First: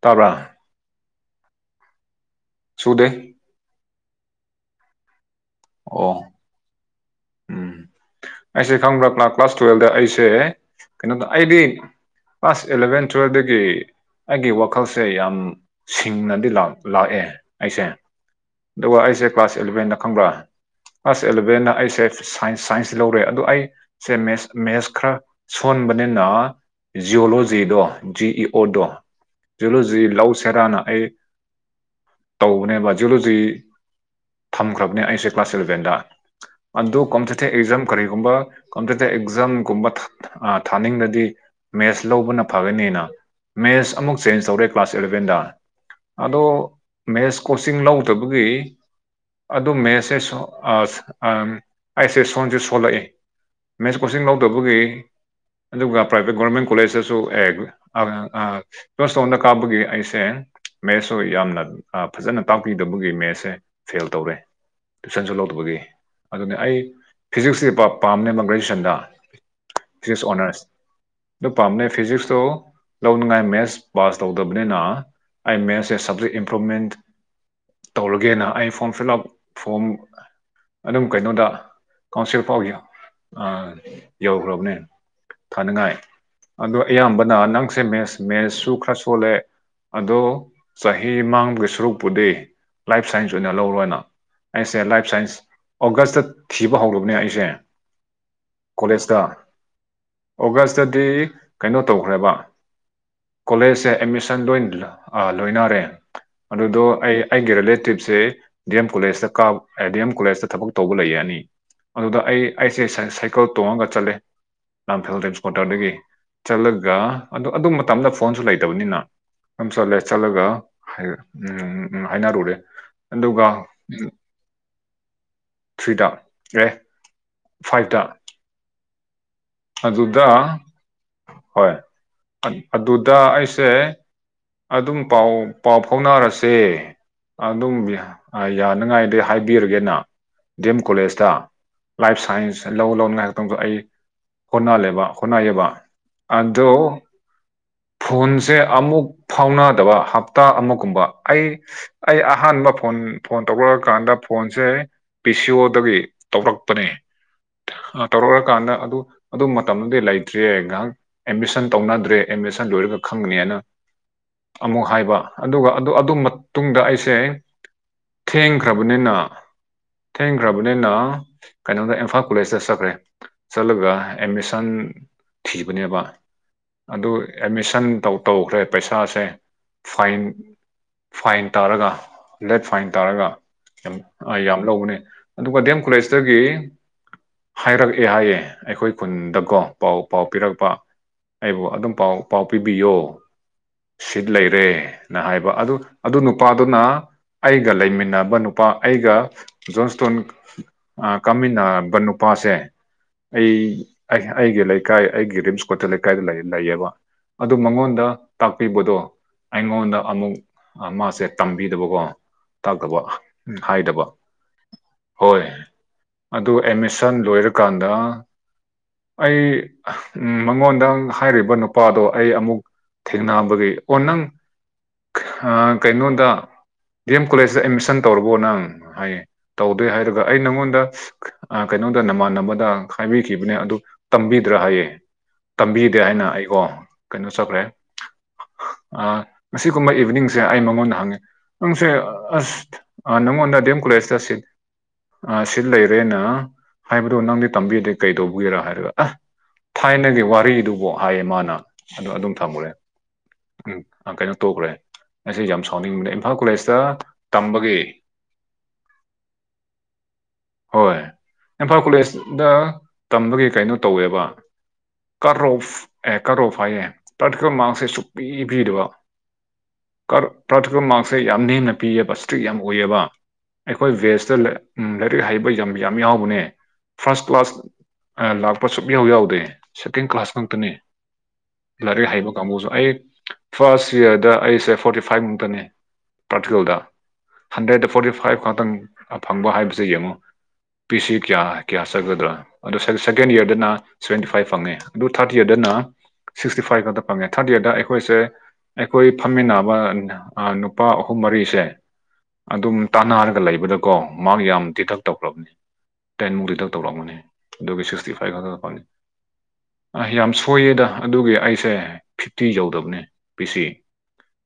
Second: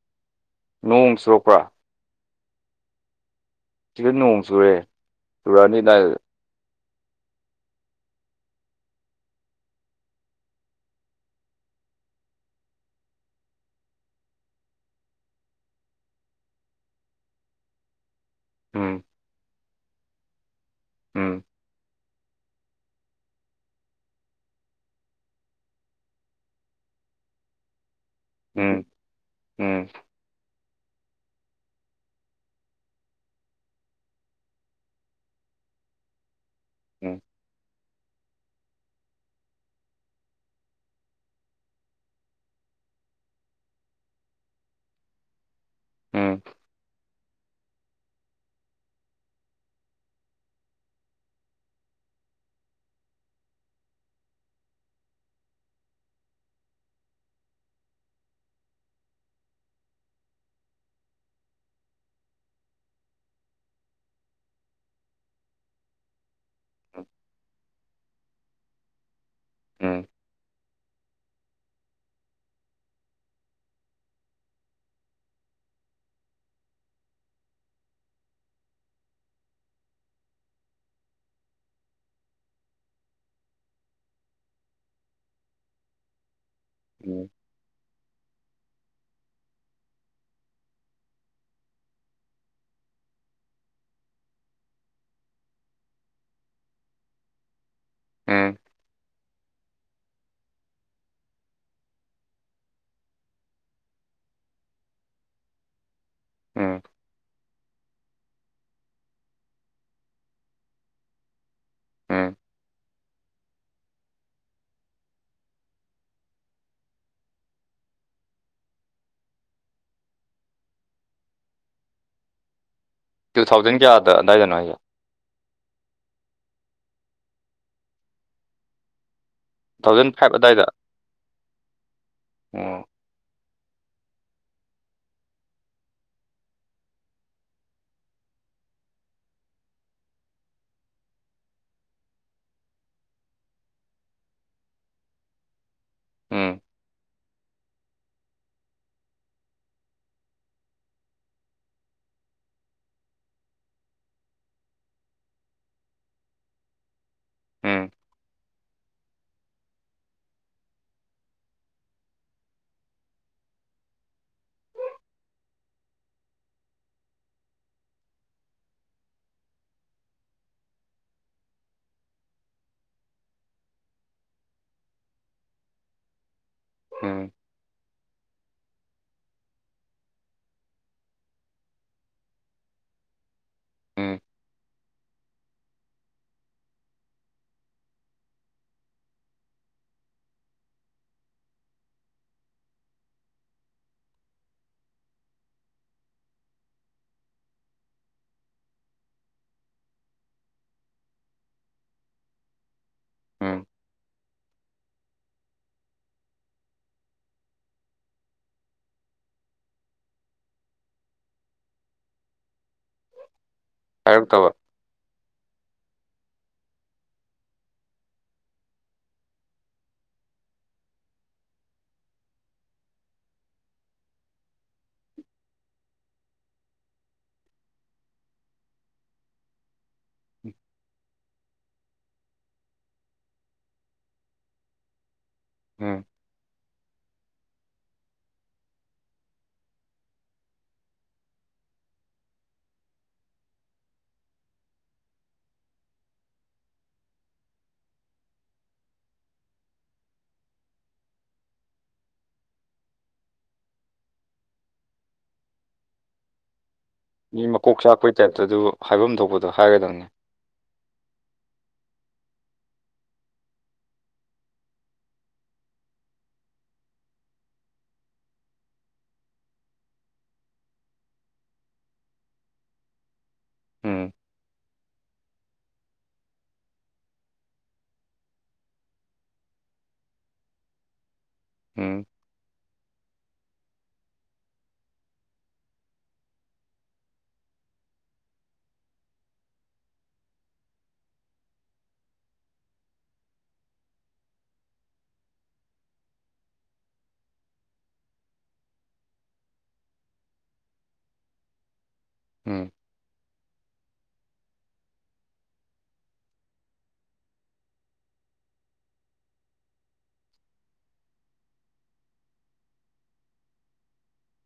ꯇꯕ꯭ꯔꯥ ꯅꯣꯡ ꯆꯨꯔꯣꯛꯄ꯭ꯔꯥ ꯆꯨꯗꯦ ꯁꯤꯗ ꯅꯣꯡ ꯆꯨꯔꯦ ꯆꯨꯔꯛꯑꯅꯤ ꯑꯗꯨꯗꯥꯏ ꯑꯣ ꯎꯝ ꯑꯩꯁꯦ ꯈꯪꯕ꯭ꯔ ꯀ꯭ꯂꯥꯁ ꯇꯨꯋꯦꯜꯕꯗ ꯑꯩꯁꯦ ꯀꯩꯅꯣꯗ ꯑꯩꯗꯤ ꯀ꯭ꯂꯥꯁ ꯑꯦꯂꯕꯦꯟ ꯇꯨꯋꯜꯕꯗꯒꯤ ꯑꯩꯒꯤ ꯋꯥꯈꯜꯁꯦ ꯌꯥꯝ ꯁꯤꯡꯅꯗꯤ ꯂꯥꯛꯑꯦ ꯑꯩꯁꯦ ꯑꯗꯨꯒ ꯎꯝ ꯑꯩꯁꯦ ꯀ꯭ꯂꯥꯁ ꯑꯦꯂꯕꯦꯟꯟꯅ ꯈꯪꯕ꯭ꯔꯥ ꯀ꯭ꯂꯥꯁ ꯎꯝ ꯑꯦꯂꯕꯦꯟꯅ ꯑꯩꯁꯦ ꯁꯥꯏꯟꯁ ꯁꯥꯏꯟꯁ ꯁꯤ ꯂꯧꯔꯦ ꯑꯗꯣ ꯑꯩ ꯁꯦ ꯃꯦꯁ ꯃꯦꯁ ꯈꯔ ꯁꯣꯟꯕꯅꯤꯅ ꯖꯤꯑꯣꯂꯣꯖꯤꯗꯣ ꯖꯤ ꯏ ꯑꯣ ꯗꯣ ꯎꯝ ꯎꯝ ꯖꯨꯂꯣꯖꯤ ꯂꯧ ꯁꯦꯔꯥꯅ ꯑꯩ ꯇꯧꯕꯅꯦꯕ ꯖꯨꯂꯣꯖꯤ ꯊꯝꯈ꯭ꯔꯕꯅꯦ ꯑꯩꯁꯦ ꯀ꯭ꯂꯥꯁ ꯏꯂꯕꯦꯟꯗ ꯑꯗꯨ ꯎꯝ ꯀꯣꯝꯄꯤꯇꯤꯇꯤꯞ ꯑꯦꯛꯖꯥꯝ ꯀꯔꯤꯒꯨꯝꯕ ꯀꯝꯄꯤꯇꯤꯇꯤꯞ ꯑꯦꯛꯖꯥꯝꯒꯨꯝꯕ ꯊꯥ ꯊꯥꯅꯤꯡꯂꯗꯤ ꯃꯦꯠꯁ ꯂꯧꯕꯅ ꯐꯒꯅꯤꯅ ꯃꯦꯠꯁ ꯑꯃꯨꯛ ꯆꯦꯟꯖ ꯇꯧꯔꯦ ꯀ꯭ꯂꯥꯁ ꯑꯦꯂꯚꯦꯟꯗ ꯎꯝ ꯑꯗꯣ ꯃꯦꯁ ꯀꯣꯆꯤꯡ ꯂꯧꯗꯕꯒꯤ ꯑꯗꯨ ꯃꯦꯁꯦ ꯑ [unintelligible] ꯑꯝ ꯑꯩꯁꯦ ꯁꯣꯟꯖꯨ ꯊꯣꯛꯂꯛꯏ ꯃꯦꯠꯁ ꯀꯣꯆꯤꯡ ꯂꯧꯗꯕꯒꯤ ꯑꯗꯨꯒ ꯄ꯭ꯔꯥꯏꯚꯦꯠ ꯒꯣꯔꯃꯦꯟ ꯀꯣꯂꯦꯖꯇꯁꯨ [unintelligible] ꯖꯣꯟꯇꯣꯟꯗ ꯀꯥꯕꯒꯤ ꯑꯩꯁꯦ ꯃꯦꯠꯁꯁꯨ ꯌꯥꯝꯅ ꯑ ꯐꯖꯅ ꯇꯥꯛꯄꯤꯗꯕꯒꯤ ꯃꯦꯠꯁꯁꯦ ꯐꯦꯜ ꯇꯧꯔꯦ ꯇꯨꯏꯁꯟꯁꯨ ꯂꯧꯗꯕꯒꯤ ꯑꯗꯨꯅꯤ ꯑꯩ ꯐꯤꯖꯤꯛꯁꯁꯤ ꯄꯥ ꯄꯥꯝꯅꯦꯕ ꯒ꯭ꯔꯦꯖꯨꯋꯦꯁꯟꯗ ꯎꯝ ꯐꯤꯖꯤꯛꯁ ꯑꯣꯅꯔꯁ ꯑꯗꯨ ꯄꯥꯝꯅꯦ ꯐꯤꯖꯤꯛꯁꯇꯣ ꯂꯧꯅꯉꯥꯏ ꯃꯦꯠꯁ ꯄꯥꯁ ꯇꯧꯗꯕꯅꯤꯅ ꯑꯩ ꯃꯦꯠꯁꯁꯦ ꯁꯞꯖꯦꯛ ꯏꯝꯄ꯭ꯔꯨꯞꯚꯃꯦꯟ ꯇꯧꯔꯒꯦꯅ ꯑꯩ ꯐꯣꯝ ꯐꯤꯜ ꯑꯞ ꯐꯣꯝ ꯑꯗꯨꯝ ꯀꯩꯅꯣꯗ ꯀꯥꯎꯟꯁꯤꯜ ꯐꯧ ꯑ ꯌꯧꯈ꯭ꯔꯕꯅꯦ ꯊꯥꯅꯉꯥꯏ ꯑꯗꯣ ꯎꯝ ꯑꯌꯥꯝꯕꯅ ꯅꯪꯁꯦ ꯃꯦꯁ ꯃꯦꯁꯁꯨ ꯈꯔ ꯁꯣꯜꯂꯦ ꯑꯗꯣ ꯆꯍꯤ ꯃꯥꯡꯕꯒꯤ ꯁꯔꯨꯛꯄꯨꯗꯤ ꯂꯥꯏꯐ ꯁꯥꯏꯟꯁ ꯑꯣꯏꯅ ꯂꯧꯔꯣꯅ ꯑꯩꯁꯦ ꯂꯥꯏꯐ ꯁꯥꯏꯟꯁ ꯑꯣꯒꯁꯇ ꯊꯤꯕ ꯕ ꯍꯧꯔꯕꯅꯦ ꯑꯩꯁꯦ ꯎꯝ ꯀꯣꯂꯦꯖꯇ ꯑꯣꯒꯁꯇꯗꯤ ꯀꯩꯅꯣ ꯇꯧꯈ꯭ꯔꯦꯕ ꯀꯣꯂꯦꯖꯁꯦ ꯑꯦꯠꯃꯤꯁꯟ ꯂꯣꯏꯟ ꯂꯣꯏꯅꯔꯦ ꯎꯝ ꯑꯗꯨꯗꯣ ꯑꯩ ꯑꯩꯒꯤ ꯔꯤꯂꯦꯇꯤꯞꯁꯤ ꯗꯤ ꯑꯦꯝ ꯀꯣꯂꯦꯖꯇ ꯀꯥ ꯗꯤ ꯑꯦꯝ ꯀꯣꯂꯦꯖꯇ ꯊꯕꯛ ꯇꯧꯕ ꯂꯩꯌꯦ ꯑꯅꯤ ꯑꯗꯨꯗ ꯎꯝ ꯑꯩ ꯑꯩꯁꯦ ꯁꯥꯏ ꯁꯥꯏꯀꯜ ꯇꯣꯡꯉꯒ ꯆꯠꯂꯦ ꯂꯥꯡꯐꯦꯜ ꯗꯝ ꯏꯁꯀ꯭ꯋꯥꯇꯔꯗꯒꯤ ꯆꯠꯂꯒ ꯑꯗꯨ ꯑꯗꯨ ꯃꯇꯝꯗ ꯐꯣꯟꯁꯨ ꯂꯩꯇꯕꯅꯤꯅ ꯑꯗꯨꯝ ꯆꯠꯂꯦ ꯆꯠꯂꯒ ꯎꯝ ꯎꯝ ꯍꯥꯏꯅꯔꯨꯔꯦ ꯇꯨ ꯑꯗꯨꯒ ꯊꯥꯎꯖꯟ ꯀꯌꯥꯗ ꯑꯗꯥꯏꯗꯅꯣ ꯍꯥꯏꯖꯦ ꯊ꯭ꯔꯤꯗ ꯑꯦ ꯐꯥꯏꯚꯇ ꯊꯥꯎꯖꯟ ꯑꯗꯨꯗ ꯐꯥꯏꯚ ꯑꯗꯥꯏꯗ ꯍꯣꯏ ꯑꯣ ꯑꯗꯨꯗ ꯑꯩꯁꯦ ꯑꯗꯨꯝ ꯄꯥꯎ ꯄꯥꯎ ꯐꯥꯎꯅꯔꯁꯦ ꯑꯗꯨꯝ ꯌꯥꯅꯤꯉꯥꯏꯗꯤ ꯍꯥꯏꯕꯤꯔꯒꯦꯅ ꯗꯤ ꯑꯦꯝ ꯀꯣꯂꯦꯖꯇ ꯂꯥꯏꯐ ꯁꯥꯏꯟꯁ ꯂꯧ ꯂꯧꯅꯤꯡꯉꯥꯏ ꯈꯛꯇꯪꯗꯣ ꯑꯩ ꯍꯣꯠꯅꯜꯂꯦꯕ ꯍꯣꯠꯅꯩꯌꯦꯕ ꯎꯝ ꯑꯗꯣ ꯐꯣꯟꯁꯦ ꯑꯃꯨꯛ ꯐꯥꯎꯅꯥꯗꯕ ꯍꯞꯇꯥ ꯑꯃꯒꯨꯝꯕ ꯑꯩ ꯑꯩ ꯑꯍꯥꯟꯕ ꯐꯣꯟ ꯐꯣꯟ ꯇꯧꯔꯛꯑꯀꯥꯟꯗ ꯐꯣꯟꯁꯦ ꯄꯤ ꯁꯤ ꯑꯣꯗꯒꯤ ꯇꯧꯔꯛꯄꯅꯤ ꯎꯝ ꯑ ꯇꯧꯔꯛ ꯀꯥꯟꯗ ꯑꯗꯨ ꯑꯗꯨ ꯃꯇꯝꯗꯨꯗꯤ ꯂꯩꯇ꯭ꯔꯤꯌꯦ ꯉꯍꯥꯛ ꯑꯦꯗꯃꯤꯁꯟ ꯇꯧꯅꯗ꯭ꯔꯦ ꯑꯦꯗꯃꯤꯁꯟ ꯂꯣꯏꯔꯒ ꯈꯪꯒꯅꯤꯅ ꯑꯃꯨꯛ ꯍꯥꯏꯕ ꯑꯗꯨꯒ ꯑꯗꯨ ꯑꯗꯨ ꯃꯇꯨꯡꯗ ꯑꯩꯁꯦ ꯊꯦꯡꯈ꯭ꯔꯕꯅꯤꯅ ꯊꯦꯡꯈ꯭ꯔꯕꯅꯤꯅ ꯀꯩꯅꯣꯗꯥ ꯏꯝꯐꯥꯜ ꯀꯣꯂꯦꯖꯇ ꯆꯠꯈ꯭ꯔꯦ ꯆꯠꯂꯒ ꯑꯦꯃꯤꯁꯟ ꯊꯤꯕꯅꯦꯕ ꯑꯗꯨ ꯎꯝ ꯑꯦꯠꯃꯤꯁꯟ ꯇꯧ ꯇꯧꯈ꯭ꯔꯦ ꯄꯩꯁꯥꯁꯦ ꯐꯥꯏꯟ ꯐꯥꯏꯟ ꯇꯥꯔꯒ ꯂꯦꯠ ꯐꯥꯏꯟ ꯇꯥꯔꯒ ꯌꯥꯝ ꯎꯝ ꯑ ꯌꯥꯝ ꯂꯧꯕꯅꯦ ꯑꯗꯨꯒ ꯗꯤ ꯑꯦꯝ ꯀꯣꯂꯦꯖꯇꯒꯤ ꯍꯥꯏꯔꯛꯑꯦ ꯍꯥꯏꯌꯦ ꯑꯩꯈꯣꯏ ꯈꯨꯟꯗꯀꯣ ꯄꯥꯎ ꯄꯥꯎ ꯄꯤꯔꯛꯄ ꯑꯩꯕꯨ ꯑꯗꯨꯝ ꯄꯥꯎ ꯄꯥꯎ ꯄꯤꯕꯤꯌꯣ ꯁꯤꯠ ꯂꯩꯔꯦꯅ ꯍꯥꯏꯕ ꯑꯗꯨ ꯑꯗꯨ ꯅꯨꯄꯥꯗꯨꯅ ꯑꯩꯒ ꯂꯩꯃꯤꯟꯅꯕ ꯅꯨꯄꯥ ꯑꯩꯒ ꯖꯣꯟꯁꯇꯣꯟ ꯑ ꯀꯥꯃꯤꯟꯅꯕ ꯅꯨꯄꯥꯁꯦ ꯑꯩ ꯎꯝ ꯑꯩ ꯑꯩꯒꯤ ꯂꯩꯀꯥꯏ ꯑꯩꯒꯤ ꯔꯤꯝꯁ ꯀꯣꯊꯦꯜ ꯂꯩꯀꯥꯏꯗ ꯂꯩꯌꯦꯕ ꯑꯗꯨ ꯃꯉꯣꯟꯗ ꯇꯥꯛꯄꯤꯕꯗꯣ ꯑꯩꯉꯣꯟꯗ ꯑꯃꯨꯛ ꯃꯥꯁꯦ ꯇꯝꯕꯤꯗꯕꯀꯣ ꯇꯥꯛꯇꯕ ꯎ ꯍꯥꯏꯗꯕ ꯍꯥꯏꯔꯛꯇꯕ ꯍꯣꯏ ꯑꯗꯨ ꯑꯦꯠꯃꯤꯁꯟ ꯂꯣꯏꯔꯀꯥꯟꯗ ꯑꯩ ꯃꯉꯣꯟꯗ ꯍꯥꯏꯔꯤꯕ ꯅꯨꯄꯥꯗꯣ ꯑꯩ ꯑꯃꯨꯛ ꯊꯦꯡꯅꯕꯒꯤ ꯑꯣ ꯅꯪ ꯀꯩꯅꯣꯗ ꯗꯤ ꯑꯦꯝ ꯀꯣꯂꯦꯖꯇ ꯑꯦꯠꯃꯤꯁꯟ ꯇꯧꯔꯕꯣ ꯅꯪ ꯍꯥꯏꯌꯦ ꯇꯧꯗꯣꯏ ꯍꯥꯏꯔꯒ ꯑꯩ ꯅꯪꯉꯣꯟꯗ ꯀꯩꯅꯣꯗ ꯅꯃꯥꯟꯅꯕꯗ ꯍꯥꯏꯕꯤꯈꯤꯕꯅꯦ ꯑꯗꯨ ꯇꯝꯕꯤꯗ꯭ꯔꯥ ꯍꯥꯏꯌꯦ ꯇꯝꯕꯤꯗꯦ ꯎꯝ ꯍꯥꯏꯅ ꯑꯩꯒꯣ ꯀꯩꯅꯣ ꯆꯠꯈ꯭ꯔꯦ ꯑ ꯉꯁꯤꯒꯨꯝꯕ ꯏꯚꯤꯅꯤꯡꯁꯦ ꯑꯩ ꯃꯉꯣꯟꯗ ꯍꯪꯉ‌ꯦ ꯅꯪꯁꯦ ꯑꯁ ꯑ ꯅꯪꯉꯣꯟꯗ ꯗꯤ ꯑꯦꯝ ꯀꯣꯂꯦꯖꯇ ꯁꯤꯠ ꯑ ꯁꯤꯠ ꯂꯩꯔꯦꯅ ꯍꯥꯏꯕꯗ‌ꯣ ꯅꯪꯗꯤ ꯇꯝꯕꯤꯗꯦ ꯀꯩ ꯇꯧꯕꯒꯦꯔꯥ ꯍꯥꯏꯔꯒ ꯑ ꯊꯥꯏꯅꯒꯤ ꯋꯥꯔꯤꯗꯨꯕꯨ ꯍꯥꯏꯌꯦ ꯃꯥꯅ ꯑꯗꯨ ꯑꯗꯨꯝ ꯊꯝꯈ꯭ꯔꯦ ꯎꯝ ꯑ ꯀꯩꯅꯣ ꯇꯧꯈ꯭ꯔꯦ ꯑꯩꯁ‌ꯦ ꯌꯥꯝ ꯁꯥꯎꯅꯤꯡꯕꯅꯦ ꯏꯝꯐꯥꯜ ꯀꯣꯂꯦꯖꯇ ꯃꯤ ꯇꯝꯕꯒꯤ ꯃꯀꯣꯛ ꯆꯥꯛꯄꯩ ꯇꯥꯏꯞꯇ ꯑꯗꯨꯕꯨ ꯍꯥꯏꯐꯝ ꯊꯣꯛꯄꯗꯣ ꯍꯥꯏꯒꯗꯕꯅꯦ ꯍꯣꯏ ꯏꯝꯐꯥꯜ ꯀꯣꯂꯦꯖꯗ ꯇꯝꯕꯒꯤ ꯀꯩꯅꯣ ꯇꯧꯋꯦꯕ ꯀꯠꯔꯣꯐ ꯑꯦ ꯀꯥꯠꯔꯣꯐ ꯍꯥꯏꯌꯦ ꯄꯥꯔꯇꯤꯀꯜ ꯃꯥꯛꯁꯦ ꯁꯨꯡꯄꯤ ꯄꯤꯗꯕ ꯀꯠ ꯄ꯭ꯔꯥꯇꯤꯀ‌ꯦꯜ ꯃꯥꯔꯛꯁꯦ ꯌꯥꯝ ꯅꯦꯝꯅ ꯄꯤꯌ‌ꯦꯕ ꯏꯁꯇ꯭ꯔꯤꯛ ꯌꯥꯝ ꯑꯣꯏꯌ‌ꯦꯕ ꯑꯩꯈꯣꯏ ꯎꯝ ꯕꯦꯁꯇ ꯂꯥ ꯎꯝ ꯂꯥꯏꯔꯤꯛ ꯍꯩꯕ ꯌꯥꯝ ꯌꯥꯝ ꯌꯥꯎꯕꯅꯦ ꯐꯥꯔꯁ ꯀ꯭ꯂꯥꯁ ꯂꯥꯛꯄ ꯁꯨꯛꯌꯥꯎ ꯌꯥꯎꯗꯦ ꯁꯦꯀꯦꯟ ꯀ꯭ꯂꯥꯁ ꯉꯛꯇꯅꯦ ꯎꯝ ꯂꯥꯏꯔꯤꯛ ꯍꯩꯕ ꯒꯥꯡꯒꯨꯁꯨ ꯑꯩ ꯐꯥꯔꯁ ꯏꯌꯥꯔꯗ ꯑꯩꯁꯦ ꯐꯣꯔꯇꯤ ꯐꯥꯏꯚ ꯃꯨꯛꯇꯅꯦ ꯄ꯭ꯔꯥꯛꯇꯤꯀꯜꯗ ꯍꯟꯗ꯭ꯔꯦꯗꯇ ꯐꯣꯔꯇꯤ ꯐꯥꯏꯚ ꯈꯇꯪ ꯐꯪꯕ ꯍꯥꯏꯕꯁ‌ꯦ ꯌꯦꯡꯉ‌ꯣ ꯄꯤꯁꯤ ꯀꯌꯥ ꯀꯌꯥ ꯆꯠꯒꯗ꯭ꯔꯥ ꯑꯗ‌ꯣ ꯁ‌ꯦ ꯁꯦꯀꯦꯟ ꯏꯌꯔꯗꯅ ꯁꯕꯦꯟꯇꯤ ꯐꯥꯏꯚ ꯐꯪꯉꯦ ꯑꯗꯨ ꯊꯥꯔꯠ ꯏꯌꯔꯗꯅ ꯁꯤꯛꯁꯇꯤ ꯐꯥꯏꯚ ꯈꯛꯇ ꯐꯪꯉꯦ ꯊꯥꯔꯠ ꯏꯌꯥꯔꯗ ꯑꯩꯈꯣꯏꯁꯦ ꯑꯩꯈꯣꯏ ꯐꯝꯃꯤꯟꯅꯕ ꯅꯨꯄꯥ ꯑꯍꯨꯝ ꯃꯔꯤꯁꯦ ꯎꯝ ꯑꯗꯨꯝ ꯇꯥꯟꯅꯔꯒ ꯂꯩꯕꯗꯀꯣ ꯃꯥꯛ ꯌꯥꯝ ꯗꯤꯗꯛ ꯇꯧꯈ꯭ꯔꯕꯅꯤ ꯇꯦꯟꯃꯨꯛ ꯗꯤꯗꯛ ꯇꯧꯔꯛꯑꯃꯅꯤ ꯑꯗꯨꯒꯤ ꯁꯤꯛꯁꯇꯤ ꯐꯥꯏꯚ ꯈꯛꯇ ꯐꯪꯉ‌ꯦ ꯑ ꯌꯥꯝ ꯁꯣꯏꯌꯦꯗ ꯑꯗꯨꯒꯤ ꯑꯩꯁꯦ ꯐꯤꯐꯇꯤ ꯌꯧꯗꯕꯅꯦ ꯄꯤꯁꯤ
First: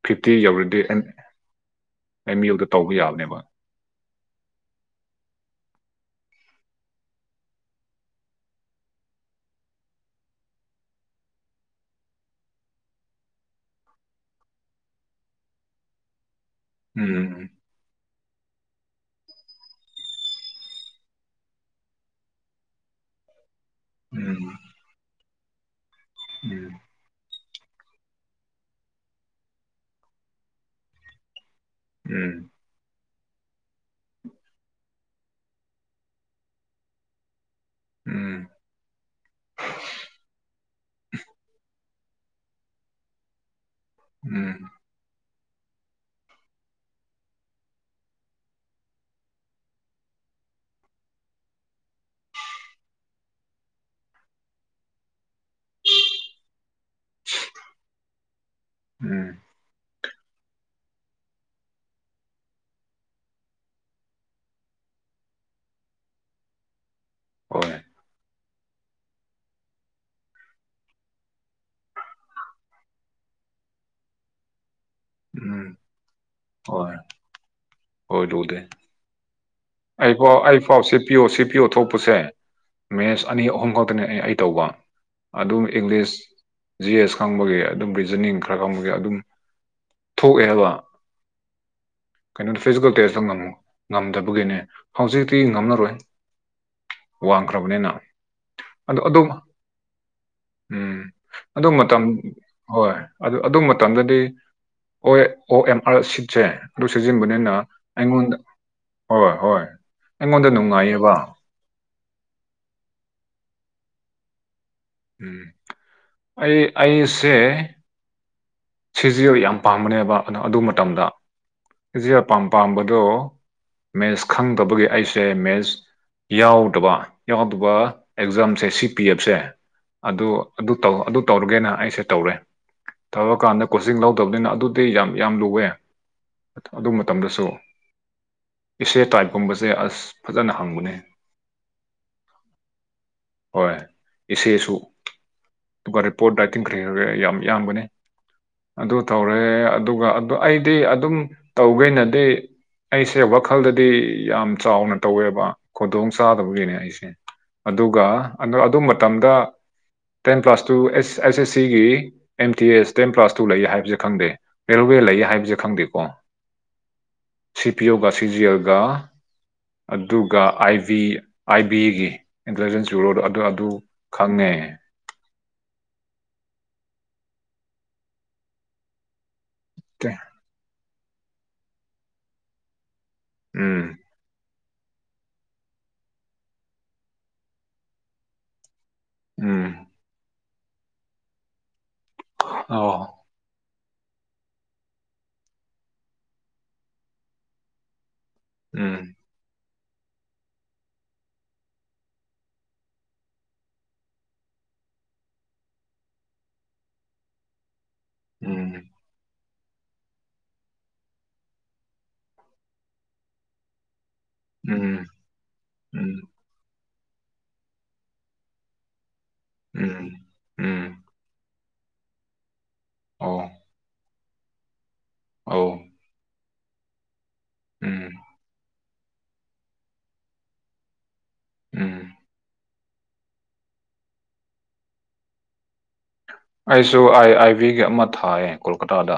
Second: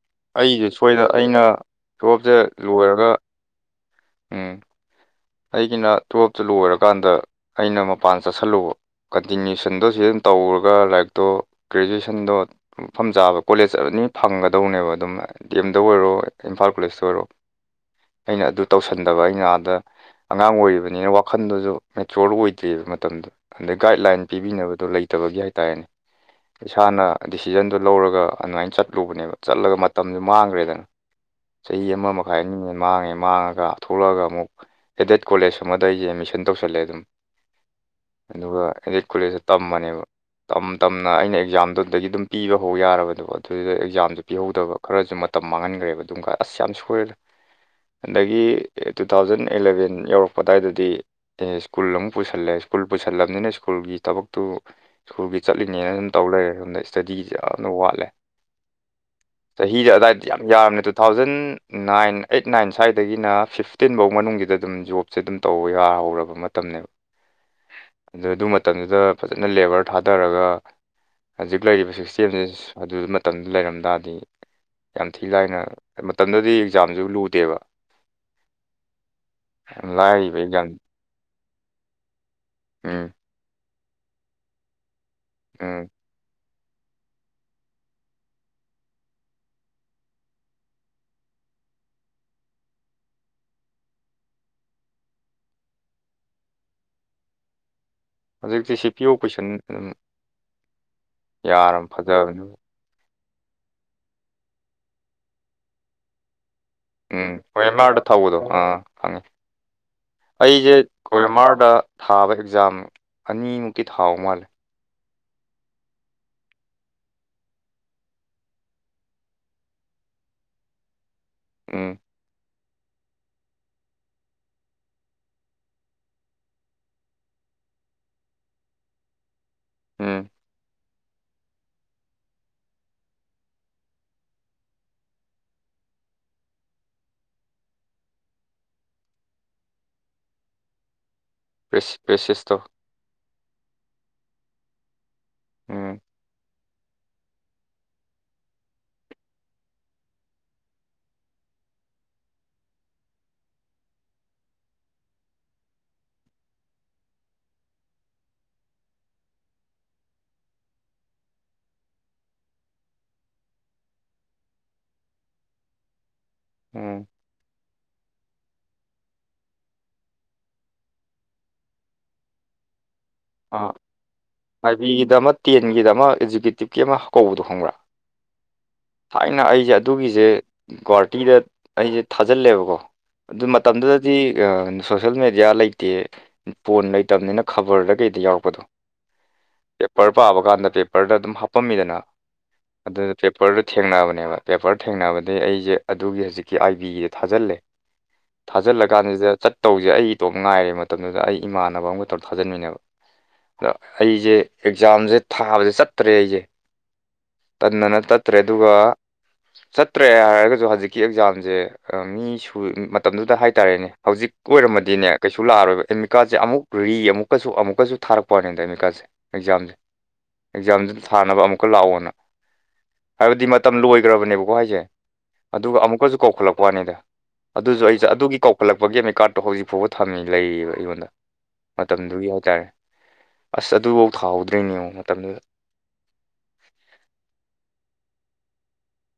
ꯐꯤꯐꯇꯤ ꯑꯩꯁꯦ ꯌꯧꯔꯗꯤ ꯑ ꯁꯣꯏꯗ ꯑꯩꯅ ꯇꯨꯋꯦꯜꯞꯁꯦ ꯑꯦꯝ ꯌꯨꯗ ꯇꯧꯕ ꯂꯣꯏꯔꯒ ꯌꯥꯕꯅꯦꯕ ꯎꯝ ꯑꯩꯒꯤꯅ ꯇꯨꯌꯦꯜꯞꯇ ꯂꯣꯏꯔꯀꯥꯟꯗ ꯑꯩꯅ ꯃꯄꯥꯟ ꯆꯠꯁꯜꯂꯨꯕ ꯀꯟꯇꯤꯅ꯭ꯌꯨꯁꯟꯗꯣ ꯁꯤꯗꯨꯝ ꯇꯧꯔꯒ ꯂꯥꯏꯔꯤꯛꯇꯣ ꯒ꯭ꯔꯦꯖꯨꯋ‌ꯦꯁꯟꯗꯣ ꯃꯐꯝ ꯆꯥꯕ ꯀꯣꯂꯦꯖ ꯑꯅꯤ ꯐꯪꯒꯗꯧꯅꯦꯕ ꯑꯗꯨꯝ ꯗꯤ ꯑꯦꯝꯗ ꯑꯣꯏꯔꯣ ꯏꯝꯐꯥꯜ ꯀ‌ꯣꯂ‌ꯦꯖꯇ ꯑꯣꯏꯔꯣ ꯎꯝ ꯑꯩꯅ ꯑꯗꯨ ꯇꯧꯁꯟꯗꯕ ꯑꯩꯅ ꯑꯥꯗ ꯑꯉꯥꯡ ꯑꯣꯏꯔꯤꯕꯅꯤꯅ ꯋꯥꯈꯜꯗꯨꯁꯨ ꯃꯦꯆꯣꯔ ꯑꯣꯏꯗ꯭ꯔꯤꯑꯕ ꯃꯇꯝꯗꯨ ꯑꯗꯩ ꯒꯥꯏꯗꯂꯥꯏꯟ ꯎꯝ ꯄꯤꯕꯤꯅꯕꯗꯣ ꯂꯩꯇꯕꯒꯤ ꯍꯥꯏꯇꯥꯔꯦꯅꯦ ꯎꯝ ꯏꯁꯥꯅ ꯗꯤꯁꯤꯖꯟꯗꯨ ꯂꯧꯔꯒ ꯑꯗꯨꯃꯥꯏꯅ ꯆꯠꯂꯨꯕꯅꯦꯕ ꯆꯠꯂ ꯃꯇꯝꯗꯨ ꯃꯥꯡꯈ꯭ꯔꯦꯗꯅ ꯆꯍꯤ ꯑꯃ ꯃꯈꯥꯏ ꯎꯝ ꯑꯅꯤꯃꯨꯛꯍ‌ꯦꯟ ꯃꯥꯡꯉꯦ ꯃꯥꯡꯉꯒ ꯊꯣꯛꯂꯛꯑꯒ ꯑꯃꯨꯛ ꯑꯦꯗꯦꯠ ꯀꯣꯂꯦꯖ ꯑꯃꯗ ꯑꯩꯁꯦ ꯑꯦꯗꯃꯤꯁꯟ ꯇꯧꯁꯜꯂꯦ ꯑꯗꯨꯝ ꯎꯝ ꯑꯗꯨꯒ ꯑꯦꯗꯦꯠ ꯀꯣꯂꯦꯖꯇ ꯇꯃꯅꯦꯕ ꯇꯝ ꯇꯝꯅ ꯑꯩꯅ ꯑꯦꯛꯖꯥꯝꯗꯨꯗꯒꯤ ꯑꯗꯨꯝ ꯄꯤꯕ ꯍꯧ ꯌꯥꯔꯕꯗ‌ꯣ ꯑꯗꯨꯗ ꯑꯦꯛꯖꯥꯝꯁꯨ ꯎꯝ ꯄꯤꯍꯧꯗꯕ ꯈꯔꯁꯨ ꯃꯇꯝ ꯃꯥꯡꯍꯟꯈ꯭ꯔꯦꯕ ꯑꯗꯨꯝ ꯑꯁ ꯌꯥꯝ ꯁꯣꯏꯗ ꯑꯗꯒꯤ ꯇꯨ ꯊꯥꯎꯖꯟ ꯑꯦꯂꯕꯦꯟ ꯌꯧꯔꯛꯄ ꯑꯗꯨꯋꯥꯏꯗꯗꯤ ꯗ‌ꯦ ꯁ꯭ꯀꯨꯜ ꯑꯃꯨꯛ ꯄꯨꯁꯜꯂꯦ ꯁ꯭ꯀꯨꯜ ꯄꯨꯁꯜꯂꯕꯅꯤꯅ ꯁ꯭ꯀꯨꯜꯒꯤ ꯊꯕꯛꯇꯨ ꯁ꯭ꯀꯨꯜꯒꯤ ꯆꯠꯂꯤꯅ‌ꯦꯅ ꯑꯗꯨꯝ ꯇꯧ ꯂꯩꯔꯦ ꯁꯣꯝꯗ ꯏꯁꯇꯗꯤꯖ‌ꯦ ꯌꯥꯝꯅ ꯋꯥꯠꯂꯦ ꯎꯝ ꯆꯍꯤꯁꯦ ꯑꯗꯥꯏꯗ ꯌꯥꯝ ꯌꯥꯝꯃꯦ two thousand nine eight nine ꯁ꯭ꯋꯥꯏꯗꯒꯤꯅ ꯐꯤꯐ ꯐꯤꯞꯇꯤꯟ ꯕꯧ ꯃꯅꯨꯡꯒꯤꯗ ꯑꯗꯨꯝ ꯖꯣꯕꯁꯦ ꯑꯗꯨꯝ ꯇꯧꯕ ꯌꯥꯍꯧꯔꯕ ꯃꯇꯝꯅꯦꯕ ꯍꯣꯏ ꯑꯗꯨ ꯑꯗꯨ ꯃꯇꯝꯗꯨꯗ ꯐꯖꯅ ꯂꯦꯕꯔ ꯊꯥꯗꯔꯒ ꯍꯧꯖꯤꯛ ꯂꯩꯔꯤꯕ ꯁꯤꯁꯇꯦꯝꯁꯦ ꯑꯗꯨ ꯃꯇꯝꯗꯨ ꯂꯩꯔꯝ ꯇꯔꯗꯤ ꯌꯥꯝ ꯊꯤ ꯂꯥꯏꯅ ꯎꯝ ꯃꯇꯝꯗꯨꯗꯤ ꯍꯣꯏ ꯑꯦꯛꯖꯥꯝꯁꯨ ꯂꯨꯗꯦꯕ ꯍꯣꯏ ꯂꯨꯗꯦ ꯌꯥꯝ ꯑꯩꯐꯥꯎ ꯂꯥꯏꯔꯤꯕ ꯑꯩ ꯑꯦꯛꯖꯥꯝ ꯄꯥꯎ ꯁꯤ ꯄꯤꯌꯨ ꯁꯤ ꯄꯤꯌꯨ‌ ꯊꯣꯛꯄꯁꯦ ꯎꯝ ꯃꯦꯁ ꯑꯅꯤ ꯑꯍꯨꯝ ꯈꯛꯇꯅꯦ ꯑꯩ ꯇꯧꯕ ꯑꯗꯨ ꯎꯝ ꯏꯪꯂꯤꯁ ꯖꯤ ꯑꯦꯁ ꯈꯪꯕꯒꯤ ꯑꯗꯨꯝ ꯕꯤꯖꯅꯤꯡ ꯈꯔ ꯈꯪꯕꯒꯤ ꯑꯗꯨꯝ ꯊꯣꯛꯑꯦ ꯍꯥꯏꯕ ꯀꯩꯅꯣ ꯐꯤꯖꯤꯀꯦꯜ ꯇꯦꯁ ꯑꯃ ꯉꯝꯝꯛ ꯉꯝꯗꯕꯒꯤꯅꯦ ꯍꯧꯖꯤꯛꯇꯤ ꯉꯝꯔꯔꯣꯏ ꯋꯥꯡꯈ꯭ꯔꯕꯅꯤꯅ ꯍꯧꯖꯤꯛꯇꯤ ꯁꯤ ꯑꯗꯨ ꯄꯤ ꯑꯣ ꯑꯗꯨꯝ ꯀꯣꯏꯁꯟ ꯑꯗꯨꯝ ꯎꯝ ꯑꯗꫭ ꯌꯥꯔꯕ ꯃꯇꯝ ꯐꯖꯕꯅꯤ ꯍꯣꯏ ꯑꯗꯨ ꯑꯗꯨ ꯃꯇꯝꯗꯗꯤ ꯑꯣ ꯑꯣ ꯑꯦꯝ ꯑꯥꯔ ꯁꯤꯠꯁꯦ ꯑꯗꯨ ꯎꯝ ꯁꯤꯖꯤꯟꯕꯅꯤꯅ ꯍꯣꯏ ꯑꯦꯝ ꯑꯥꯔꯗ ꯑꯩꯉꯣꯟꯗ ꯊꯧꯕꯗꯣ ꯑꯥ ꯈꯪꯉꯦ ꯍꯣꯏ ꯍꯣꯏ ꯑꯩꯉꯣꯟꯗ ꯑꯩꯁꯦ ꯅꯨꯡꯉꯥꯏꯌꯦꯕ ꯀꫭ ꯑꯦꯝ ꯑꯥꯔꯗ ꯊꯥꯕ ꯑꯦꯛꯖꯥꯝ ꯑꯅꯤꯃꯨꯛꯀꯤ ꯊꯥꯍꯧ ꯃꯥꯜꯂꯦ ꯎꯝ ꯑꯩ ꯑꯩꯁꯦ ꯁꯤꯖꯤꯌꫭ ꯌꯥꯝ ꯄꯥꯝꯕꯅꯦꯕ ꯑꯗꯣ ꯑꯗꯨ ꯃꯇꯝꯗ ꯎꯝ ꯁꯤ ꯑꯄꯥꯝ ꯄꯥꯝꯕꯗꯣ ꯃꯦꯁ ꯈꯪꯗꯕꯒꯤ ꯑꯩꯁꯦ ꯃꯦꯁ ꯌꯥꯎꯗꯕ ꯌꯥꯎꯗꯕ ꯑꯦꯛꯖꯥꯝꯁꯦ ꯁꯤ ꯄꯤ ꯑꯦꯐꯁꯦ ꯑꯗꯨ ꯎꯝ ꯑꯗꯨ ꯑꯗꯨ ꯇꯧꯔꯒꯦꯅ ꯑꯩꯁꯦ ꯇꯧꯔꯦ ꯊꯕꯛ ꯑꯗꯨ ꯀꯥꯟꯗ ꯀꯣꯆꯤꯡ ꯂꯧꯗꯕꯅꯤꯅ ꯑꯗꯨꯗꯤ ꯌꯥꯝ ꯌꯥꯝ ꯂꯨꯋꯦ ꯑꯗꯨ ꯃꯇꯝꯗꯁꯨ ꯑꯦꯁꯦ ꯇꯥꯏꯞꯀꯨꯝꯕꯁꯦ ꯑꯁ ꯐꯖꯅ ꯍꯪꯕꯅꯦ ꯄꯦꯁ ꯄꯦꯁꯤꯁꯇꫭ ꯍꯣꯏ ꯑꯦꯁꯦꯁꯨ ꯑꯗꯨꯒ ꯎꯝ ꯔꯤꯄꯣꯔꯠ ꯇꯤꯡꯈ꯭ꯔ ꯈ꯭ꯔꯒ ꯌꯥꯝ ꯌꯥꯝꯕꯅꯦ ꯑꯗꯨ ꯇꯧꯔꯦ ꯑꯗꯨꯒ ꯑꯗꯨ ꯑꯩꯗꯤ ꯑꯗꯨꯝ ꯇꯧꯒꯦꯅꯗꯤ ꯑꯩꯁꯦ ꯋꯥꯈꯜꯗꯗꯤ ꯌꯥꯝ ꯆꯥꯎꯅ ꯇꯧꯋꯦꯕ ꯈꯨꯗꯣꯡ ꯆꯥꯗꯕꯒꯤꯅꯦ ꯑꯩꯁꯦ ꯑꯗꯨꯒ ꯑꯗꯨ ꯃꯇꯝꯗ ꯇꯦꯟ ꯄ꯭ꯂꯥꯁ ꯇꯨꯁ ꯑꯩꯁ ꯑꯦꯁ ꯁꯤꯒꯤ M T S ten plus two ꯂꯩꯌꯦ ꯍꯥꯏꯕꯁꯦ ꯈꯪꯗꯦ ꯔꯦꯜꯋꯦ ꯂꯩꯌꯦ ꯍꯥꯏꯕꯁꯦ ꯈꯪꯗꯦ ꯀꯣ ꯎꯝ ꯁꯤ ꯄꯤ ꯑꯣꯒ ꯁꯤꯖꯤꯌꯒ ꯑꯗꯨꯒ ꯑꯥꯏ ꯕꯤ ꯑꯥꯏ ꯕꯤꯒꯤ ꯏꯟꯇꯦꯂꯤꯖꯦꯟꯁ ꯌꯨꯔꯣꯗꯣ ꯑꯥ ꯑꯥꯏꯕꯤꯒꯤꯗ ꯑꯃ ꯇꯦꯟꯒꯤꯗ ꯑꯃ ꯑꯦꯛꯖꯤꯀꯌꯨꯇꯤꯞꯀꯤ ꯑꯃ ꯀꯧꯕꯗꫭ ꯈꯪꯕ꯭ꯔꯥ ꯊꯥꯏꯅ ꯑꯩꯖꯦ ꯑꯗꯨꯒꯤꯖꯦ ꯒꯨꯍꯥꯇꯤꯗ ꯑꯩꯁꯦ ꯊꯥꯖꯤꯜꯂꯦꯕꯀꯣ ꯑꯗꯨ ꯎꯝ ꯃꯇꯝꯗꯨꯗꯗꯤ ꯁꯣꯁꯦꯜ ꯃꯦꯗꯤꯌꯥ ꯂꯩꯇꯦ ꯐꯣꯟ ꯂꯩꯇꯕꯅꯤꯅ ꯈꯕꯔꯗ ꯀꯩꯗ ꯑꯗ ꯌꯥꯎꯔꯛꯄꯗꯣ ꯎꯝ ꯄꯦꯄꯔ ꯄꯥꯕ ꯀꯥꯟꯗ ꯄꯦꯄꯔꯗ ꯑꯗꯨꯝ ꯍꯥꯞꯄꯝꯃꯤꯗꯅ ꯑꯗꯨꯅ ꯑꯣ ꯄꯦꯄꯔꯗ ꯊꯦꯡꯅꯕꯅꯦꯕ ꯄꯦꯄꯔ ꯊꯦꯡꯅꯕꯗꯩ ꯑꯩꯖꯦ ꯑꯗꯨꯒꯤ ꯍꯧꯖꯤꯛꯀꯤ ꯑꯥꯏ ꯕꯤꯖꯦ ꯊꯥꯖꯜꯂꯦ ꯊꯥꯖꯤꯜꯂ ꯎꯝ ꯀꯥꯟꯖꯤꯗ ꯆꯠꯇꯧꯖꯦ ꯑꯩ ꯏꯇꯣꯝ ꯉꯥꯏꯔꯦ ꯃꯇꯝꯗꯨꯗ ꯑꯩ ꯏꯃꯥꯟꯅꯕ ꯑꯃꯒ ꯇꯧ ꯊꯥꯖꯤꯟꯃꯤꯅꯕ ꯑꯗ ꯑꯩꯖꯦ ꯑꯦꯛꯖꯥꯝꯖꯦ ꯊꯥꯕꯖꯦ ꯆꯠꯇ꯭ꯔꯦ ꯑꯩꯖꯦ ꯇꯟꯗꯅ ꯆꯠ ꯇ꯭ꯔꯦ ꯑꯗꯨꯒ ꯎꯝ ꯆꯠꯇ꯭ꯔꯦ ꯍꯥꯏꯔꯒꯁꯨ ꯍꯧꯖꯤꯛꯀꯤ ꯑꯦꯛꯖꯥꯝꯖꯦ ꯃꯤ ꯁꯨꯏ ꯃꯇꯝꯗꯨꯗ ꯍꯥꯏꯇꯥꯔꯦꯅꯦ ꯍꯧꯖꯤꯛ ꯀ ꯎꯝ ꯑꯣꯏꯔꯝꯃꯗꯤꯅꯦ ꯀꯩꯁꯨ ꯂꯥꯛꯑꯔꯣꯏꯕ ꯎꯝ ꯑꯦꯃꯤꯀꯥꯠꯁꯦ ꯑꯃꯨꯛ ꯔꯤ ꯑꯃꯨꯛꯀꯁꯨ ꯑꯃꯨꯛꯀꯁꯨ ꯊꯥꯔꯛꯄꯨꯋꯥꯅꯤꯗ ꯑꯦꯃꯤꯀꯥꯁꯦ ꯑꯦꯛꯖꯥꯝꯖꯦ ꯎꯝ ꯑꯦꯛꯖꯥꯝꯖꯤ ꯎꯝ ꯊꯥꯅꯕ ꯑꯃꯨꯛꯀ ꯂꯥꯛꯑꯣꯅ ꯍꯥꯏꯕꯗꯤ ꯑꯣ ꯃꯇꯝ ꯂꯣꯏ ꯒꯔꯕꯅꯦꯀꫭ ꯍꯥꯏꯖꯦ ꯑꯗꯨꯒ ꯑꯧ ꯑꯃꯨꯛ ꯀꯖꯨ ꯀꯧꯈꯠꯂꯛꯄꯩ ꯋꯥꯅꯤꯗ ꯑꯗꯨꯁꯨ ꯑꯩ ꯎꯝ ꯑꯗꯨꯒꯤ ꯀꯧ ꯀꯧꯈꯠꯂꯛꯄꯒꯤ ꯑꯦꯃꯤꯀꯥꯔꯠꯇꯣ ꯍꯧꯖꯤꯛ ꯐꯥꯎꯕ ꯊꯝꯃꯤ ꯂꯩꯔꯤꯕ ꯑꯩꯉꯣꯟꯗ ꯎꯝ ꯃꯇꯝꯗꯨꯒꯤ ꯍꯥꯏꯇꯥꯔꯦ ꯑꯁ ꯑꯗꯨꯕꯨꯛ ꯊꯥꯍꯧꯗ꯭ꯔꯤꯅꯦ ꯌꯦꯡꯉꫭ ꯃꯇꯝꯗꯨꯗ ꯑꯩꯁꯨ ꯑꯥꯏ ꯑꯥꯏ ꯕꯤꯒꯤ ꯑꯃ ꯊꯥꯏꯌꯦ ꯀꯣꯜꯀꯇꯥꯗ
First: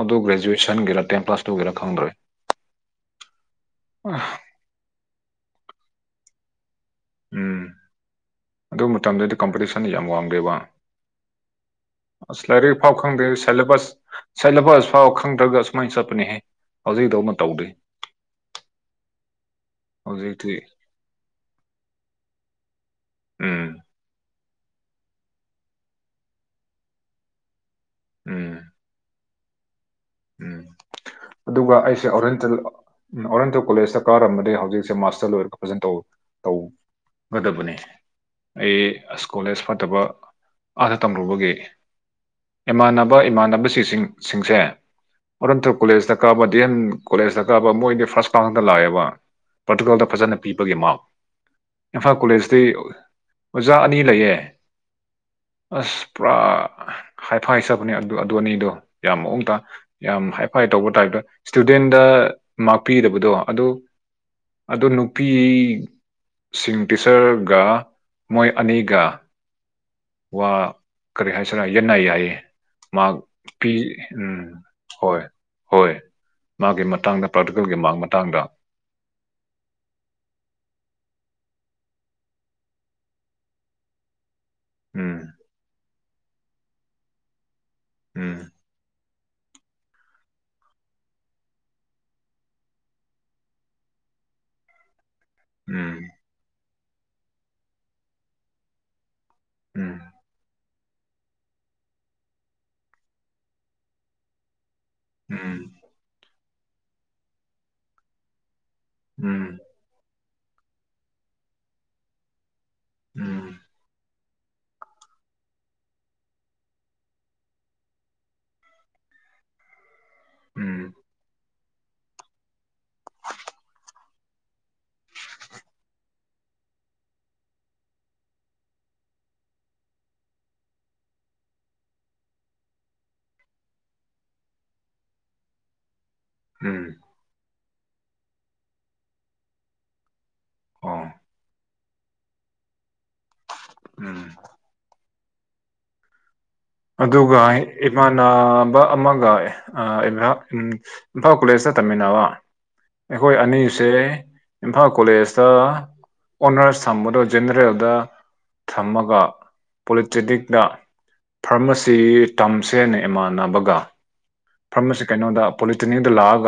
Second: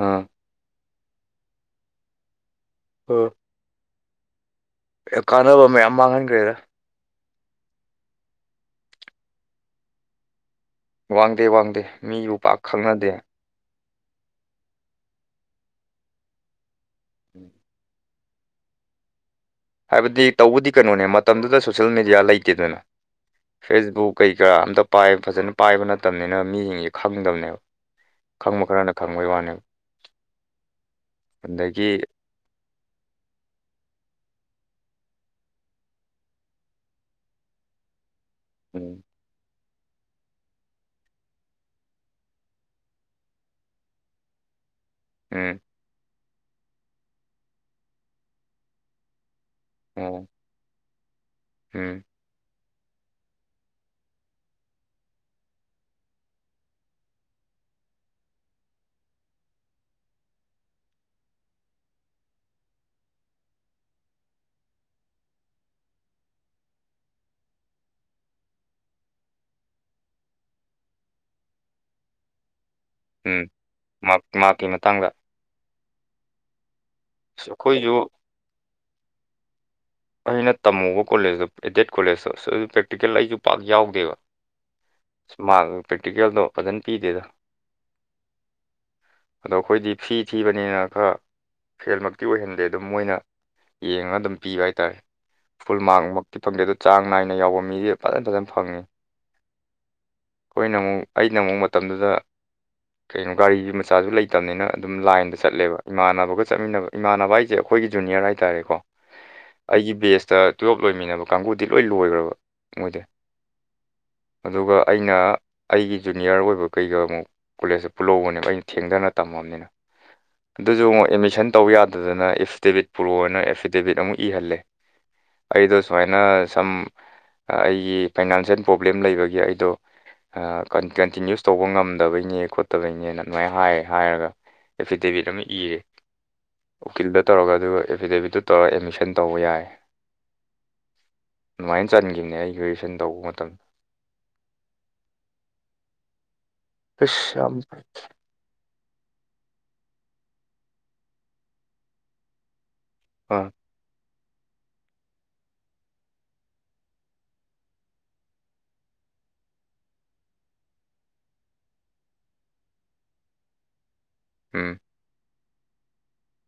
ꯑꯗꯨ ꯒ꯭ꯔꯦꯖꯨꯋꯦꯁꯟꯒꯤꯔ ꯇꯦꯟ ꯄ꯭ꯂꯥꯁ ꯇꯨꯒꯤꯔꯥ ꯈꯪꯗ꯭ꯔꯦ ꯑ [unintelligible] ꯑꯦ ꯀꯥꯟꯅꯕ ꯃꯌꯥꯝ ꯃꯥꯡꯍꯟꯈ꯭ꯔꯦꯗ ꯎꯝ ꯑꯗꯨ ꯃꯇꯝꯗꯗꯤ ꯀꯝꯄꯤꯇꯤꯁꯟ ꯌꯥꯝ ꯋꯥꯡꯗꯦꯕ ꯋꯥꯡꯗꯦ ꯋꯥꯡꯗꯦ ꯃꯤꯕꯨ ꯑꯁ ꯄꯥꯛ ꯂꯥꯏꯔꯤꯛ ꯐꯥꯎ ꯈꯪꯅꯗꯦ ꯈꯪꯗꯦ ꯁꯦꯂꯦꯕꯁ ꯁꯦꯂꯦꯕꯁ ꯐꯥꯎ ꯈꯪꯗ꯭ꯔꯒ ꯁꯨꯃꯥꯏꯅ ꯆꯠꯄꯅꯦꯍꯦ ꯍꯧꯖꯤꯛꯗꯧꯅ ꯇꯧꯗꯣꯏ ꯍꯥꯏꯕꯗꯤ ꯍꯧꯖꯤꯛꯇꯤ ꯇꯧꯕꯗꯤ ꯀꯩꯅꯣꯅꯦ ꯃꯇꯝꯗꯨꯗ ꯁꯣꯁꯦꯜ ꯃꯦꯗꯤꯌꯥ ꯂꯩꯇꯦꯗꯅ ꯎꯝ ꯐꯦꯁꯕꯨꯛ ꯀꯩ ꯀꯔꯥ ꯑꯝꯇ ꯄꯥꯏ ꯐꯖꯅ ꯄꯥꯏꯕ ꯅꯠꯇꯕꯅꯤꯅ ꯃꯤꯁꯤꯡꯁꯦ ꯈꯪꯗꯕꯅꯦꯕ ꯎꯝ ꯈꯪꯕ ꯈꯔꯅ ꯈꯪꯕꯩ ꯋꯥꯅꯦ ꯎꯝ ꯑꯗꯨꯒ ꯑꯩꯁꯦ ꯑꯣꯔꯦꯟꯇꯦꯜ ꯎꯝ ꯑꯣꯔꯦꯟꯇꯜ ꯀꯣꯂꯦꯖꯇ ꯀꯥꯔꯝꯃꯗꯤ ꯍꯧꯖꯤꯛꯁꯦ ꯃꯥꯁꯇꯔ ꯂꯣꯏꯔꯒ ꯐꯖꯟ ꯇꯧ ꯇꯧ ꯒꯗꯕꯅꯤ ꯑꯩ ꯎꯝ ꯑꯁ ꯀꯣꯂꯦꯖ ꯐꯠꯇꯕ ꯑꯥꯗ ꯇꯝꯔꯨꯕꯒꯤ ꯏꯃꯥꯟꯅꯕ ꯏꯃꯥꯟꯅꯕ ꯁꯤꯁꯤꯡ ꯁꯤꯡꯁꯦ ꯎꯝ ꯑꯣꯔꯟꯇꯜ ꯀꯣꯂꯦꯖꯇ ꯀꯥꯕ ꯗꯤ ꯑꯦꯟ ꯀꯣꯂꯦꯖꯇ ꯀꯥꯕ ꯃꯣꯏꯗꯤ ꯐꯥꯔꯁꯇ ꯉꯥꯛꯇ ꯂꯥꯛꯑꯦꯕ ꯄꯥꯔꯇꯨꯀꯜꯗ ꯑꯣ ꯐꯖꯅ ꯄꯤꯕꯒꯤ ꯃꯥꯥꯛ ꯎꯝ ꯏꯝꯐꯥꯜ ꯀꯣꯂꯦꯖꯇꯤ ꯑꯣꯖꯥ ꯑꯅꯤ ꯂꯩꯌꯦ ꯑꯁ ꯄꯨꯔꯥ ꯍꯥꯏꯐꯥꯏ ꯆꯕꯅꯦ ꯑꯗꯨ ꯑꯅꯤꯗꯣ ꯌꯥꯝ ꯃꯑꯣꯡ ꯇꯥ ꯌꯥꯝ ꯍꯥꯏꯐꯥꯏ ꯇꯧꯕ ꯇꯥꯏꯞꯇ ꯏꯁꯇꯨꯗꯦꯟꯗ ꯃꯥꯔꯛ ꯄꯤꯗꯕꯗꯣ ꯑꯗꯨ ꯑꯗꯣ ꯅꯨꯄꯤ ꯁꯤꯡ ꯇꯤꯆꯔꯒ ꯃꯣꯏ ꯑꯅꯤꯒ ꯋꯥ ꯀꯔꯤ ꯍꯥꯏꯁꯤꯔꯥ ꯌꯦꯠꯅꯩ ꯌꯥꯏꯌꯦ ꯃꯥꯛ ꯎꯝ ꯄꯤ ꯃꯥꯔꯛ ꯎꯝ ꯃꯥꯔꯛꯀꯤ ꯃꯇꯥꯡꯗ ꯍꯣꯏ ꯍꯣꯏ ꯃꯥꯒꯤ ꯃꯇꯥꯡꯗ ꯑꯁ ꯄ꯭ꯔꯥꯛꯇꯤꯀꯦꯜꯒꯤ ꯑꯩꯈꯣꯏꯁꯨ ꯃꯥꯛ ꯃꯇꯥꯡꯗ ꯑꯩꯅ ꯇꯝꯂꯨꯕ ꯀꯣꯂꯦꯖꯇꯣ ꯑꯦꯗꯦꯠ ꯀꯣꯂꯦꯖꯇꯣ ꯑꯁ ꯄ꯭ꯔꯦꯛꯇꯤꯀꯦꯜ ꯑꯩꯁꯨ ꯄꯥꯛ ꯌꯥꯎꯗꯦꯕ ꯎꯝ ꯃꯥꯔꯛ ꯄ꯭ꯔꯦꯛꯇꯤꯀꯦꯜꯗꯣ ꯐꯖꯅ ꯄꯤꯗꯦꯗ ꯎꯝ ꯑꯗꯣ ꯑꯩꯈꯣꯏꯗꯤ ꯐꯤ ꯊꯤꯕꯅꯤꯅ ꯈꯔ ꯐꯦꯜꯃꯛꯇꯤ ꯑꯣꯏꯍꯟꯗꯦ ꯑꯗꯨꯝ ꯃꯣꯏꯅ ꯌꯦꯡꯉꯒ ꯑꯗꯨꯝ ꯄꯤꯕ ꯍꯥꯏ ꯇꯥꯔꯦ ꯐꯨꯜ ꯎꯝ ꯃꯥꯔꯛ ꯃꯛꯇꯤ ꯐꯪꯗꯦ ꯑꯗꯣ ꯆꯥꯡ ꯅꯥꯏꯅ ꯌꯥꯎꯕ ꯃꯤꯗꯤ ꯐꯖꯅ ꯐꯖꯅ ꯐꯪꯉꯤ ꯎꯝ ꯑꯩꯈꯣꯏꯅ ꯑꯃꯨꯛ ꯑꯩꯅ ꯑꯃꯨꯛ ꯃꯇꯝꯗꯨꯗ ꯀꯩꯅꯣ ꯒꯥꯔꯤꯒꯤ ꯃꯆꯥꯁꯨ ꯂꯩ ꯇꯝꯅꯤꯅ ꯑꯗꯨꯝ ꯂꯥꯏꯟꯗ ꯎꯝ ꯆꯠꯂꯦꯕ ꯏꯃꯥꯟꯅꯕꯒ ꯆꯠꯃꯤꯟꯅꯕ ꯏꯃꯥꯟꯅꯕ ꯍꯥꯏꯁꯦ ꯑꯩꯈꯣꯏꯒꯤ ꯖꯨꯅꯤꯌꯔ ꯍꯥꯏꯇꯥꯥꯔꯦꯀꯣ ꯎꯝ ꯑꯩꯒꯤ ꯕꯦꯁꯇ ꯇꯨꯋꯦꯜꯞ ꯂꯣꯏꯃꯤꯟꯅꯕ ꯀꯥꯡꯒꯨꯗꯤ ꯂꯣꯏ ꯂꯣꯏꯈ꯭ꯔꯕ ꯃꯣꯏꯗꯤ ꯎꯝ ꯑꯗꯨꯒ ꯑꯩꯅ ꯑꯩꯒꯤ ꯖꯨꯅꯤꯌꯔ ꯑꯣꯏꯕ ꯀꯩꯒ ꯑꯃꯨꯛ ꯀꯣꯂꯦꯖꯁꯦ ꯄꯨꯜꯂꯧꯕꯅꯦꯕ ꯑꯩꯅ ꯊꯦꯡꯗꯅ ꯇꯝꯃꯕꯅꯤꯅ ꯑꯗꯨꯁꯨ ꯎꯝ ꯑꯃꯨꯛ ꯑꯦꯠꯃꯤꯁꯟ ꯇꯧ ꯌꯥꯗꯗꯅ ꯑꯦꯐꯤꯗꯦꯕꯤꯠ ꯄꯨꯔꯛꯑꯣꯅ ꯑꯦꯐꯤꯗꯦꯕꯤꯠ ꯑꯃꯨꯛ ꯏꯍꯜꯂꯦ ꯑꯩꯗꯣ ꯁꯨꯃꯥꯏꯅ ꯁꯝ ꯑꯩꯒꯤ ꯐꯥꯏꯅꯥꯟꯁꯤꯌꯦꯜ ꯄ꯭ꯔꯣꯕ꯭ꯂꯦꯝ ꯂꯩꯕꯒꯤ ꯑꯩꯗꯣ ꯀꯟꯇꯤꯅ꯭ꯌꯨꯁ ꯇꯧꯕ ꯉꯝꯗꯕꯩꯅꯦ ꯈꯣꯠꯇꯕꯩꯅꯦꯅ ꯑꯗꯨꯃꯥꯏꯅ ꯍꯥꯏ ꯍꯥꯏꯔꯒ ꯑꯦꯐꯤꯗꯦꯕꯤꯠ ꯑꯃ ꯏꯔꯦ ꯎꯝ ꯎꯀꯤꯜꯗ ꯇꯧꯔꯒ ꯑꯗꯨꯒ ꯑꯦꯐꯤꯗꯦꯕꯤꯠꯇꯨ ꯇꯧꯔꯒ ꯑꯦꯗꯃꯤꯁꯟ ꯇꯧꯕ ꯌꯥꯏ ꯍꯣꯏ ꯑꯗꯨꯃꯥꯏꯅ ꯆꯟꯈꯤꯕꯅꯦ ꯑꯩ ꯒ꯭ꯔꯦꯖꯨꯑꯦꯁꯟ ꯇꯧꯕ ꯃꯇꯝꯗ ꯎꯝ ꯎꯝ ꯑꯗꯨꯒ ꯏꯃꯥꯟ ꯅꯥꯕ ꯑꯃꯒ ꯑ ꯏꯝꯐ ꯏꯝ ꯏꯝꯐꯥꯜ ꯀꯣꯂꯦꯖꯇ ꯇꯝꯃꯤꯟꯅꯕ ꯑꯩꯈꯣꯏ ꯑ ꯑꯅꯤ ꯁꯦ ꯏꯝꯐꯥꯜ ꯀꯣꯂꯦꯖꯇ ꯑꯣꯅꯔꯁ ꯊꯝꯕꯗꯣ ꯖꯦꯅꯔꯦꯜꯗ ꯊꯝꯃꯒ ꯄꯣꯂꯤꯇꯦꯅꯤꯛꯇꯛꯇ ꯐꯥꯔꯃꯥꯁꯤ ꯇꯝꯁꯦꯅ ꯏꯃꯥꯟꯅꯕꯒ ꯎꯝ ꯃꯔ ꯑꯁꯤ ꯀꯩꯅꯣꯗ ꯄꯣꯂꯤꯇꯤꯅꯤꯗ ꯂꯥꯛꯑꯒ